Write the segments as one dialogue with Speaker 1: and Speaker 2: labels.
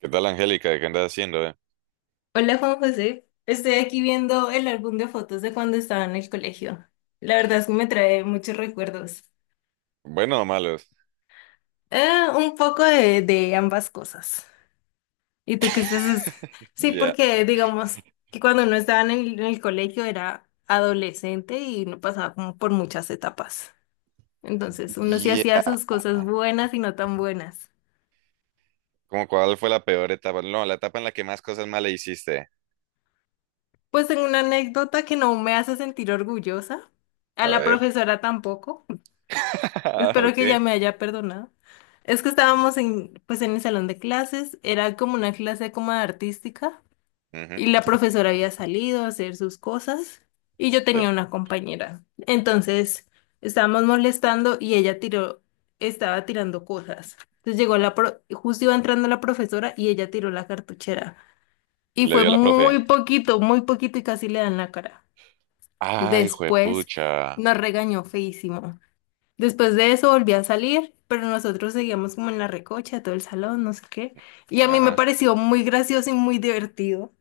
Speaker 1: ¿Qué tal, Angélica? ¿Qué andas haciendo? ¿Eh?
Speaker 2: Hola Juan José, estoy aquí viendo el álbum de fotos de cuando estaba en el colegio. La verdad es que me trae muchos recuerdos.
Speaker 1: ¿Bueno o malos?
Speaker 2: Eh, un poco de ambas cosas. ¿Y tú qué estás? Sí,
Speaker 1: Ya,
Speaker 2: porque digamos que cuando uno estaba en el colegio era adolescente y no pasaba como por muchas etapas. Entonces uno sí hacía
Speaker 1: ya.
Speaker 2: sus cosas buenas y no tan buenas.
Speaker 1: ¿Cómo cuál fue la peor etapa? No, la etapa en la que más cosas malas hiciste.
Speaker 2: Pues tengo una anécdota que no me hace sentir orgullosa, a
Speaker 1: A
Speaker 2: la
Speaker 1: ver.
Speaker 2: profesora tampoco.
Speaker 1: Ah,
Speaker 2: Espero que ya
Speaker 1: ok.
Speaker 2: me haya perdonado. Es que estábamos en, pues en el salón de clases, era como una clase como de artística,
Speaker 1: Ujú.
Speaker 2: y la profesora había salido a hacer sus cosas y yo
Speaker 1: Sí.
Speaker 2: tenía una compañera. Entonces estábamos molestando y ella tiró, estaba tirando cosas. Entonces llegó la justo iba entrando la profesora y ella tiró la cartuchera y
Speaker 1: Le
Speaker 2: fue
Speaker 1: dio a la profe.
Speaker 2: muy poquito y casi le dan la cara.
Speaker 1: Ay,
Speaker 2: Después
Speaker 1: juepucha.
Speaker 2: nos regañó feísimo. Después de eso volví a salir, pero nosotros seguíamos como en la recocha, todo el salón, no sé qué. Y a mí me
Speaker 1: Ajá.
Speaker 2: pareció muy gracioso y muy divertido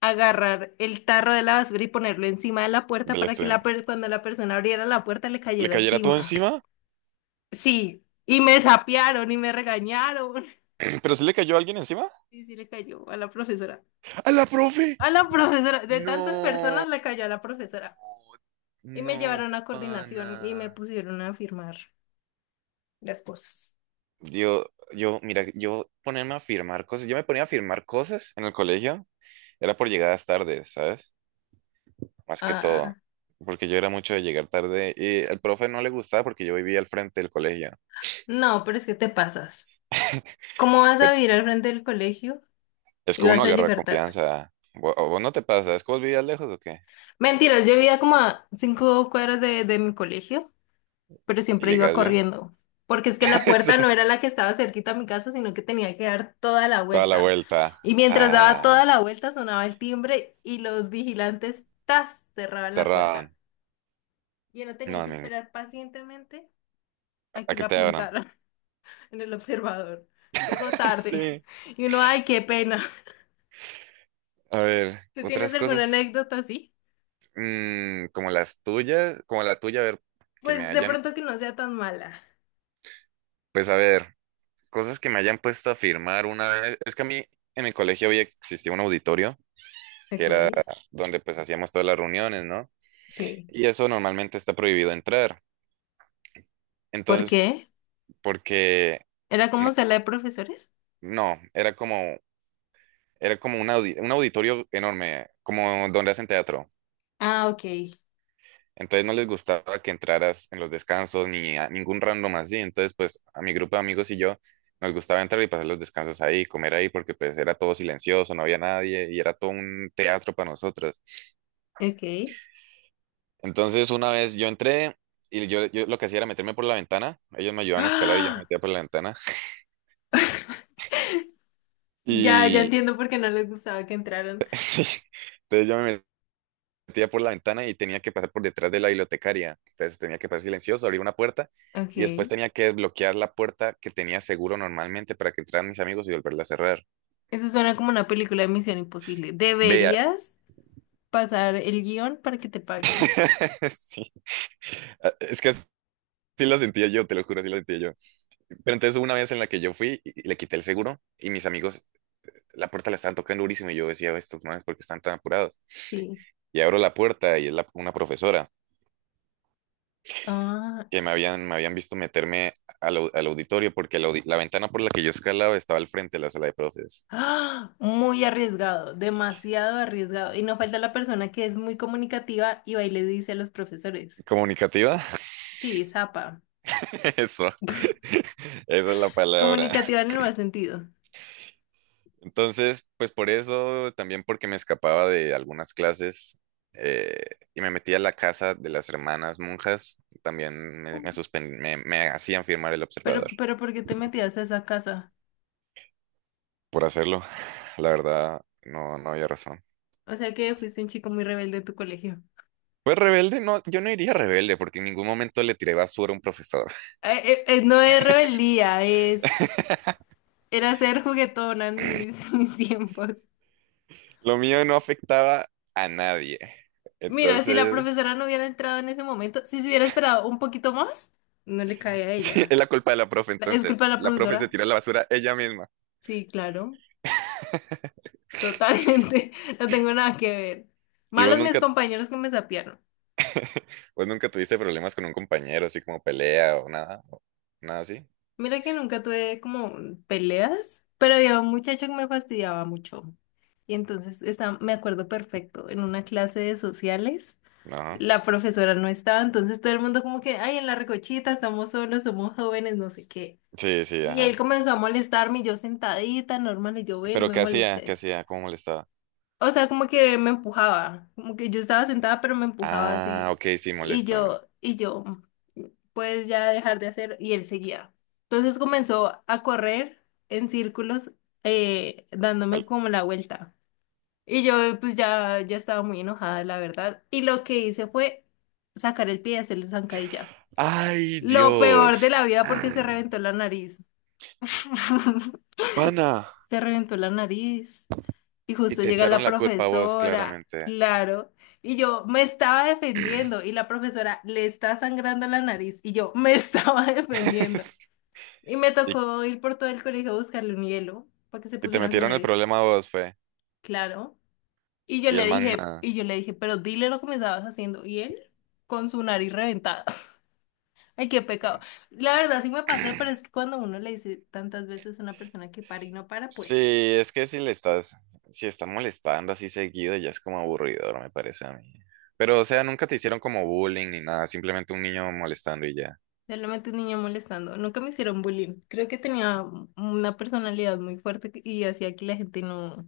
Speaker 2: agarrar el tarro de la basura y ponerlo encima de la puerta
Speaker 1: Del
Speaker 2: para que la
Speaker 1: estudiante.
Speaker 2: cuando la persona abriera la puerta le
Speaker 1: ¿Le
Speaker 2: cayera
Speaker 1: cayera todo
Speaker 2: encima.
Speaker 1: encima?
Speaker 2: Sí, y me sapearon y me regañaron.
Speaker 1: ¿Pero sí le cayó alguien encima?
Speaker 2: Y sí le cayó a la profesora.
Speaker 1: ¡A la profe!
Speaker 2: A la profesora, de tantas
Speaker 1: No.
Speaker 2: personas le cayó a la profesora. Y me
Speaker 1: No,
Speaker 2: llevaron a coordinación y me
Speaker 1: pana.
Speaker 2: pusieron a firmar las cosas.
Speaker 1: Yo, yo, mira, yo ponerme a firmar cosas, yo me ponía a firmar cosas en el colegio, era por llegadas tardes, ¿sabes? Más que todo,
Speaker 2: Ah,
Speaker 1: porque yo era mucho de llegar tarde y el profe no le gustaba porque yo vivía al frente del colegio.
Speaker 2: no, pero es que te pasas. ¿Cómo vas a
Speaker 1: Pero
Speaker 2: vivir al frente del colegio
Speaker 1: es
Speaker 2: y
Speaker 1: que uno
Speaker 2: vas a
Speaker 1: agarra
Speaker 2: llegar tarde?
Speaker 1: confianza. ¿Vo- ¿O ¿Vos, no te pasa? ¿Es que vos vivías lejos o qué?
Speaker 2: Mentiras, yo vivía como a 5 cuadras de mi colegio, pero
Speaker 1: ¿Y
Speaker 2: siempre iba
Speaker 1: llegas bien?
Speaker 2: corriendo, porque es que la puerta
Speaker 1: Sí.
Speaker 2: no era la que estaba cerquita a mi casa, sino que tenía que dar toda la
Speaker 1: Toda la
Speaker 2: vuelta.
Speaker 1: vuelta
Speaker 2: Y mientras daba toda
Speaker 1: a...
Speaker 2: la vuelta sonaba el timbre y los vigilantes ¡tas! Cerraban la
Speaker 1: cerraban.
Speaker 2: puerta. Yo no
Speaker 1: No,
Speaker 2: tenía que esperar pacientemente a
Speaker 1: a
Speaker 2: que
Speaker 1: que
Speaker 2: lo
Speaker 1: te abran.
Speaker 2: apuntaran en el observador. Llegó tarde
Speaker 1: Sí.
Speaker 2: y uno, ay, qué pena.
Speaker 1: A ver,
Speaker 2: ¿Tú tienes
Speaker 1: otras
Speaker 2: alguna
Speaker 1: cosas.
Speaker 2: anécdota así?
Speaker 1: Como las tuyas, como la tuya, a ver, que me
Speaker 2: Pues de
Speaker 1: hayan,
Speaker 2: pronto que no sea tan mala.
Speaker 1: pues a ver, cosas que me hayan puesto a firmar una vez. Es que a mí en el colegio había existía un auditorio que
Speaker 2: Ok.
Speaker 1: era donde pues hacíamos todas las reuniones, ¿no?
Speaker 2: Sí.
Speaker 1: Y eso normalmente está prohibido entrar.
Speaker 2: ¿Por
Speaker 1: Entonces,
Speaker 2: qué?
Speaker 1: porque
Speaker 2: ¿Era
Speaker 1: no,
Speaker 2: como sala de profesores?
Speaker 1: no, era como un auditorio enorme, como donde hacen teatro.
Speaker 2: Ah, ok.
Speaker 1: Entonces no les gustaba que entraras en los descansos ni a ningún random así. Entonces, pues a mi grupo de amigos y yo nos gustaba entrar y pasar los descansos ahí, comer ahí, porque pues era todo silencioso, no había nadie y era todo un teatro para nosotros.
Speaker 2: Ok.
Speaker 1: Entonces, una vez yo entré y yo lo que hacía era meterme por la ventana. Ellos me ayudaban a escalar y yo me
Speaker 2: ¡Ah!
Speaker 1: metía por la ventana.
Speaker 2: Ya
Speaker 1: Y
Speaker 2: entiendo por qué no les gustaba que entraran.
Speaker 1: sí, entonces yo me metía por la ventana y tenía que pasar por detrás de la bibliotecaria. Entonces tenía que pasar silencioso, abrir una puerta y después
Speaker 2: Ok.
Speaker 1: tenía que desbloquear la puerta que tenía seguro normalmente para que entraran mis amigos y volverla a cerrar.
Speaker 2: Eso suena como una película de Misión Imposible.
Speaker 1: Vea,
Speaker 2: Deberías pasar el guión para que te paguen.
Speaker 1: sí, ah, es que así lo sentía yo, te lo juro, así lo sentía yo. Pero entonces hubo una vez en la que yo fui y le quité el seguro y mis amigos la puerta la estaban tocando durísimo y yo decía, estos manes, ¿por qué están tan apurados?
Speaker 2: Sí.
Speaker 1: Y abro la puerta y una profesora.
Speaker 2: Ah,
Speaker 1: Que me habían visto meterme al auditorio porque la ventana por la que yo escalaba estaba al frente de la sala de profes.
Speaker 2: ¡Ah! Muy arriesgado, demasiado arriesgado. Y no falta la persona que es muy comunicativa y va y le dice a los profesores.
Speaker 1: ¿Comunicativa?
Speaker 2: Sí, zapa.
Speaker 1: Eso. Esa es la palabra.
Speaker 2: Comunicativa en el mal sentido.
Speaker 1: Entonces, pues por eso, también porque me escapaba de algunas clases eh, y me metía a la casa de las hermanas monjas, también me hacían firmar el
Speaker 2: Pero,
Speaker 1: observador
Speaker 2: pero ¿por qué te metías a esa casa?
Speaker 1: por hacerlo. La verdad, no, no había razón.
Speaker 2: O sea que fuiste un chico muy rebelde en tu colegio.
Speaker 1: Pues rebelde, no, yo no iría rebelde porque en ningún momento le tiré basura a un profesor.
Speaker 2: No es rebeldía, es... Era ser juguetona en mis, mis tiempos.
Speaker 1: Lo mío no afectaba a nadie.
Speaker 2: Mira, si la
Speaker 1: Entonces,
Speaker 2: profesora no hubiera entrado en ese momento, si se hubiera esperado un poquito más, no le cae a
Speaker 1: sí,
Speaker 2: ella.
Speaker 1: es la culpa de la profe.
Speaker 2: ¿Es culpa
Speaker 1: Entonces,
Speaker 2: de la
Speaker 1: la profe se
Speaker 2: profesora?
Speaker 1: tira a la basura ella misma.
Speaker 2: Sí, claro, totalmente. No tengo nada que ver.
Speaker 1: ¿Y vos
Speaker 2: Malos mis
Speaker 1: nunca,
Speaker 2: compañeros que me sapearon.
Speaker 1: vos nunca tuviste problemas con un compañero, así como pelea o nada? ¿O nada así?
Speaker 2: Mira que nunca tuve como peleas, pero había un muchacho que me fastidiaba mucho. Y entonces está, me acuerdo perfecto, en una clase de sociales,
Speaker 1: No.
Speaker 2: la profesora no estaba, entonces todo el mundo como que, ay, en la recochita, estamos solos, somos jóvenes, no sé qué.
Speaker 1: Sí, sí,
Speaker 2: Y él
Speaker 1: ajá.
Speaker 2: comenzó a molestarme, y yo sentadita, normal, y yo, bueno, no
Speaker 1: ¿Pero
Speaker 2: me
Speaker 1: qué hacía? ¿Qué
Speaker 2: molestes.
Speaker 1: hacía? ¿Cómo molestaba?
Speaker 2: O sea, como que me empujaba, como que yo estaba sentada, pero me empujaba
Speaker 1: Ah,
Speaker 2: así.
Speaker 1: ok, sí,
Speaker 2: Y
Speaker 1: molesto.
Speaker 2: yo, y yo, pues ya dejar de hacer, y él seguía. Entonces comenzó a correr en círculos, dándome
Speaker 1: Al-
Speaker 2: como la vuelta. Y yo, pues ya, ya estaba muy enojada, la verdad. Y lo que hice fue sacar el pie y hacerle zancadilla.
Speaker 1: Ay,
Speaker 2: Lo peor de
Speaker 1: Dios.
Speaker 2: la vida porque se
Speaker 1: Mm.
Speaker 2: reventó la nariz.
Speaker 1: Pana.
Speaker 2: Se reventó la nariz. Y
Speaker 1: Y
Speaker 2: justo
Speaker 1: te
Speaker 2: llega la
Speaker 1: echaron la culpa a vos,
Speaker 2: profesora,
Speaker 1: claramente.
Speaker 2: claro, y yo me estaba defendiendo y la profesora le está sangrando la nariz y yo me estaba defendiendo. Y me
Speaker 1: Y,
Speaker 2: tocó ir por todo el colegio a buscarle un hielo para que se
Speaker 1: y te
Speaker 2: pusiera en su
Speaker 1: metieron el
Speaker 2: nariz,
Speaker 1: problema a vos, fue.
Speaker 2: claro. Y yo
Speaker 1: Y
Speaker 2: le
Speaker 1: el man
Speaker 2: dije,
Speaker 1: nada.
Speaker 2: y yo le dije, pero dile lo que me estabas haciendo. Y él con su nariz reventada. Ay, qué pecado. La verdad sí me pasé, pero es que cuando uno le dice tantas veces a una persona que para y no para, pues...
Speaker 1: Sí, es que si está molestando así seguido, ya es como aburridor, me parece a mí. Pero, o sea, nunca te hicieron como bullying ni nada, simplemente un niño molestando y ya.
Speaker 2: Realmente un niño molestando. Nunca me hicieron bullying. Creo que tenía una personalidad muy fuerte y hacía que la gente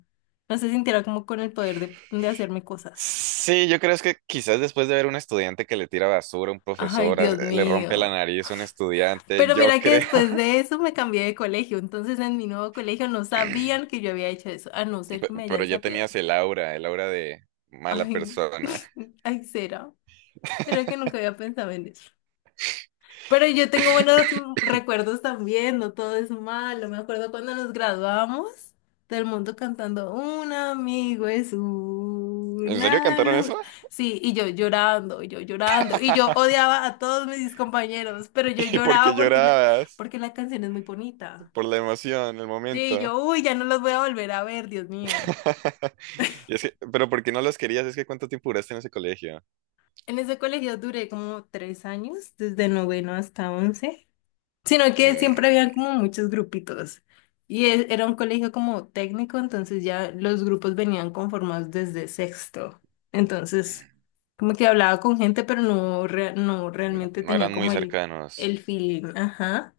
Speaker 2: no se sintiera como con el poder de hacerme cosas.
Speaker 1: Sí, yo creo es que quizás después de ver un estudiante que le tira basura a un
Speaker 2: Ay,
Speaker 1: profesor,
Speaker 2: Dios
Speaker 1: le rompe la
Speaker 2: mío.
Speaker 1: nariz a un estudiante,
Speaker 2: Pero
Speaker 1: yo
Speaker 2: mira que
Speaker 1: creo.
Speaker 2: después de eso me cambié de colegio. Entonces en mi nuevo colegio no sabían que yo había hecho eso, a no ser
Speaker 1: Pe-
Speaker 2: que me
Speaker 1: Pero
Speaker 2: hayan
Speaker 1: ya
Speaker 2: sapeado.
Speaker 1: tenías el aura de mala
Speaker 2: Ay,
Speaker 1: persona.
Speaker 2: ay, será. Pero que nunca había pensado en eso. Pero yo tengo buenos recuerdos también, no todo es malo. Me acuerdo cuando nos graduamos del mundo cantando Un amigo es
Speaker 1: ¿En serio
Speaker 2: una
Speaker 1: cantaron
Speaker 2: luz.
Speaker 1: eso?
Speaker 2: Sí, y yo llorando, y yo odiaba a todos mis compañeros, pero yo
Speaker 1: ¿Y por qué
Speaker 2: lloraba
Speaker 1: llorabas?
Speaker 2: porque la canción es muy bonita.
Speaker 1: Por la emoción, el
Speaker 2: Sí, y
Speaker 1: momento.
Speaker 2: yo, uy, ya no los voy a volver a ver, Dios mío.
Speaker 1: Y es que, pero ¿por qué no los querías? Es que ¿cuánto tiempo duraste en ese colegio?
Speaker 2: En ese colegio duré como 3 años, desde noveno hasta once. Sino
Speaker 1: Y
Speaker 2: que siempre habían como muchos grupitos. Era un colegio como técnico, entonces ya los grupos venían conformados desde sexto. Entonces, como que hablaba con gente, pero no
Speaker 1: no,
Speaker 2: realmente
Speaker 1: no
Speaker 2: tenía
Speaker 1: eran muy
Speaker 2: como el
Speaker 1: cercanos.
Speaker 2: feeling. Ajá.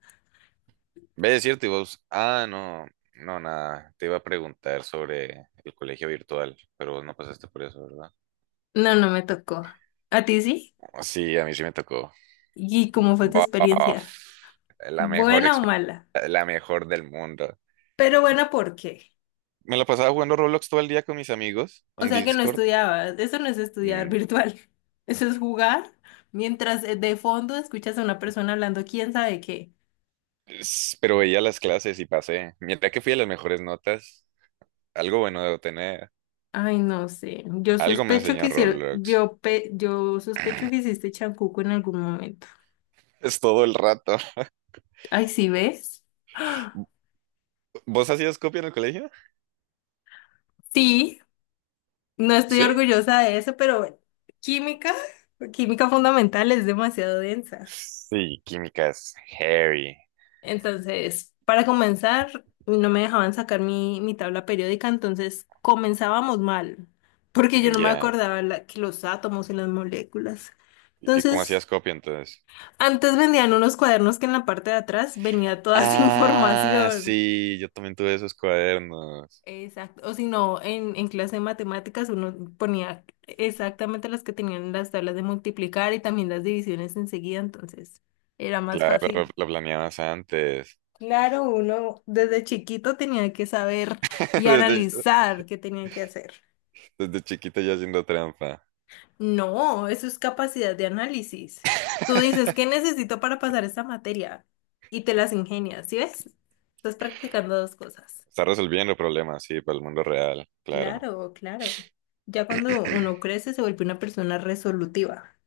Speaker 1: Ve, es cierto, y vos, ah, no, no, nada, te iba a preguntar sobre el colegio virtual, pero vos no pasaste por eso, ¿verdad?
Speaker 2: No, no me tocó. ¿A ti sí?
Speaker 1: Sí, a mí sí me tocó.
Speaker 2: ¿Y cómo fue tu
Speaker 1: Baf,
Speaker 2: experiencia?
Speaker 1: la mejor,
Speaker 2: ¿Buena o
Speaker 1: exp-
Speaker 2: mala?
Speaker 1: la mejor del mundo.
Speaker 2: Pero buena, ¿por qué?
Speaker 1: Me la pasaba jugando Roblox todo el día con mis amigos
Speaker 2: O
Speaker 1: en
Speaker 2: sea que no
Speaker 1: Discord,
Speaker 2: estudiabas, eso no es estudiar
Speaker 1: mm,
Speaker 2: virtual, eso es jugar mientras de fondo escuchas a una persona hablando quién sabe qué.
Speaker 1: pero veía las clases y pasé. Mientras que fui a las mejores notas, algo bueno debo tener.
Speaker 2: Ay, no sé,
Speaker 1: Algo me enseñó Roblox.
Speaker 2: yo sospecho que hiciste chancuco en algún momento.
Speaker 1: Es todo el rato.
Speaker 2: Ay, ¿sí ves?
Speaker 1: ¿Vos hacías copia en el colegio?
Speaker 2: Sí, no estoy
Speaker 1: ¿Sí?
Speaker 2: orgullosa de eso, pero bueno, química, química fundamental es demasiado densa.
Speaker 1: Sí, química es heavy.
Speaker 2: Entonces, para comenzar, no me dejaban sacar mi tabla periódica, entonces comenzábamos mal, porque yo no me
Speaker 1: Ya.
Speaker 2: acordaba que los átomos y las moléculas.
Speaker 1: ¿Y cómo
Speaker 2: Entonces,
Speaker 1: hacías copia entonces?
Speaker 2: antes vendían unos cuadernos que en la parte de atrás venía toda esa
Speaker 1: Ah,
Speaker 2: información.
Speaker 1: sí, yo también tuve esos cuadernos.
Speaker 2: Exacto. O si no, en clase de matemáticas uno ponía exactamente las que tenían las tablas de multiplicar y también las divisiones enseguida, entonces era más
Speaker 1: Claro, lo,
Speaker 2: fácil.
Speaker 1: lo planeabas antes.
Speaker 2: Claro, uno desde chiquito tenía que saber y
Speaker 1: Desde,
Speaker 2: analizar qué tenía que hacer.
Speaker 1: desde chiquito ya haciendo trampa.
Speaker 2: No, eso es capacidad de análisis. Tú dices, ¿qué necesito para pasar esta materia? Y te las ingenias, ¿sí ves? Estás practicando dos cosas.
Speaker 1: Está resolviendo problemas, sí, para el mundo real, claro.
Speaker 2: Claro. Ya cuando uno crece se vuelve una persona resolutiva.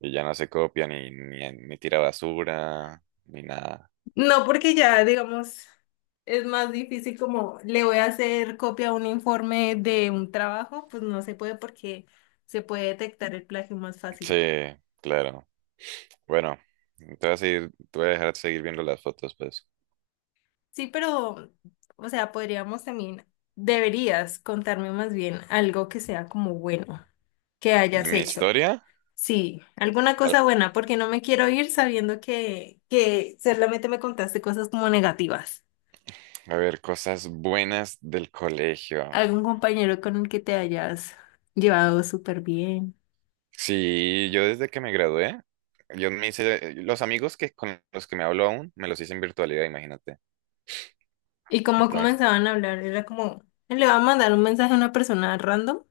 Speaker 1: Y ya no se copia ni tira basura, ni nada.
Speaker 2: No, porque ya, digamos, es más difícil como le voy a hacer copia a un informe de un trabajo, pues no se puede porque se puede detectar el plagio más
Speaker 1: Sí,
Speaker 2: fácil.
Speaker 1: claro. Bueno, te voy a dejar seguir viendo las fotos, pues.
Speaker 2: Sí, pero, o sea, podríamos también, deberías contarme más bien algo que sea como bueno, que
Speaker 1: ¿De
Speaker 2: hayas
Speaker 1: mi
Speaker 2: hecho.
Speaker 1: historia?
Speaker 2: Sí, alguna
Speaker 1: A
Speaker 2: cosa buena, porque no me quiero ir sabiendo que solamente me contaste cosas como negativas.
Speaker 1: a ver, cosas buenas del colegio.
Speaker 2: ¿Algún compañero con el que te hayas llevado súper bien?
Speaker 1: Sí, yo desde que me gradué, yo me hice, los amigos que con los que me hablo aún, me los hice en virtualidad, imagínate.
Speaker 2: Y como
Speaker 1: Entonces,
Speaker 2: comenzaban a hablar, era como, él le va a mandar un mensaje a una persona random.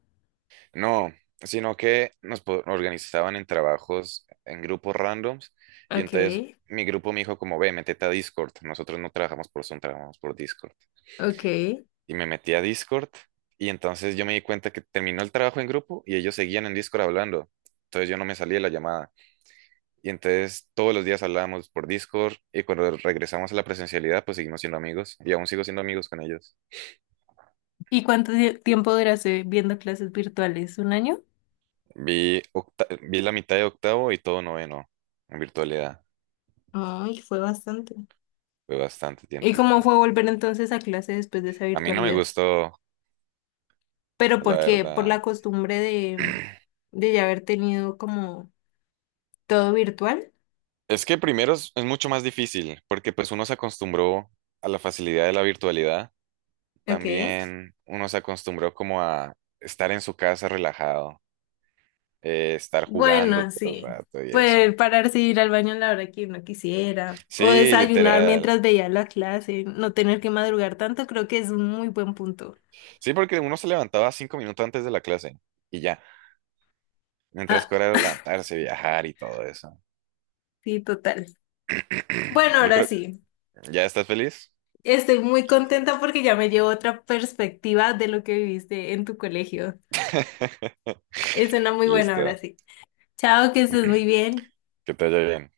Speaker 1: no, sino que nos organizaban en trabajos en grupos randoms y entonces
Speaker 2: Okay,
Speaker 1: mi grupo me dijo como, ve, métete a Discord. Nosotros no trabajamos por Zoom, trabajamos por Discord.
Speaker 2: okay,
Speaker 1: Y me metí a Discord y entonces yo me di cuenta que terminó el trabajo en grupo y ellos seguían en Discord hablando. Entonces yo no me salí de la llamada. Y entonces todos los días hablábamos por Discord y cuando regresamos a la presencialidad pues seguimos siendo amigos y aún sigo siendo amigos con ellos.
Speaker 2: ¿y cuánto tiempo duraste viendo clases virtuales? ¿Un año?
Speaker 1: Vi la mitad de octavo y todo noveno en virtualidad.
Speaker 2: Ay, fue bastante.
Speaker 1: Fue bastante
Speaker 2: ¿Y
Speaker 1: tiempito.
Speaker 2: cómo fue volver entonces a clase después de esa
Speaker 1: A mí no me
Speaker 2: virtualidad?
Speaker 1: gustó,
Speaker 2: ¿Pero
Speaker 1: la
Speaker 2: por qué? ¿Por la
Speaker 1: verdad.
Speaker 2: costumbre de ya haber tenido como todo virtual?
Speaker 1: Es que primero es mucho más difícil porque pues uno se acostumbró a la facilidad de la virtualidad.
Speaker 2: Ok.
Speaker 1: También uno se acostumbró como a estar en su casa relajado, estar jugando
Speaker 2: Bueno,
Speaker 1: todo el
Speaker 2: sí.
Speaker 1: rato y eso.
Speaker 2: Pues pararse y ir al baño a la hora que uno quisiera. O
Speaker 1: Sí,
Speaker 2: desayunar
Speaker 1: literal.
Speaker 2: mientras veía la clase. No tener que madrugar tanto, creo que es un muy buen punto.
Speaker 1: Sí, porque uno se levantaba 5 minutos antes de la clase y ya. Mientras
Speaker 2: Ah,
Speaker 1: que ahora era levantarse, viajar y todo eso.
Speaker 2: sí, total. Bueno,
Speaker 1: Yo
Speaker 2: ahora
Speaker 1: creo,
Speaker 2: sí.
Speaker 1: ¿ya estás feliz?
Speaker 2: Estoy muy contenta porque ya me llevo otra perspectiva de lo que viviste en tu colegio. Es una muy buena, ahora
Speaker 1: Listo.
Speaker 2: sí. Chao, que estés muy bien.
Speaker 1: Que te vaya bien.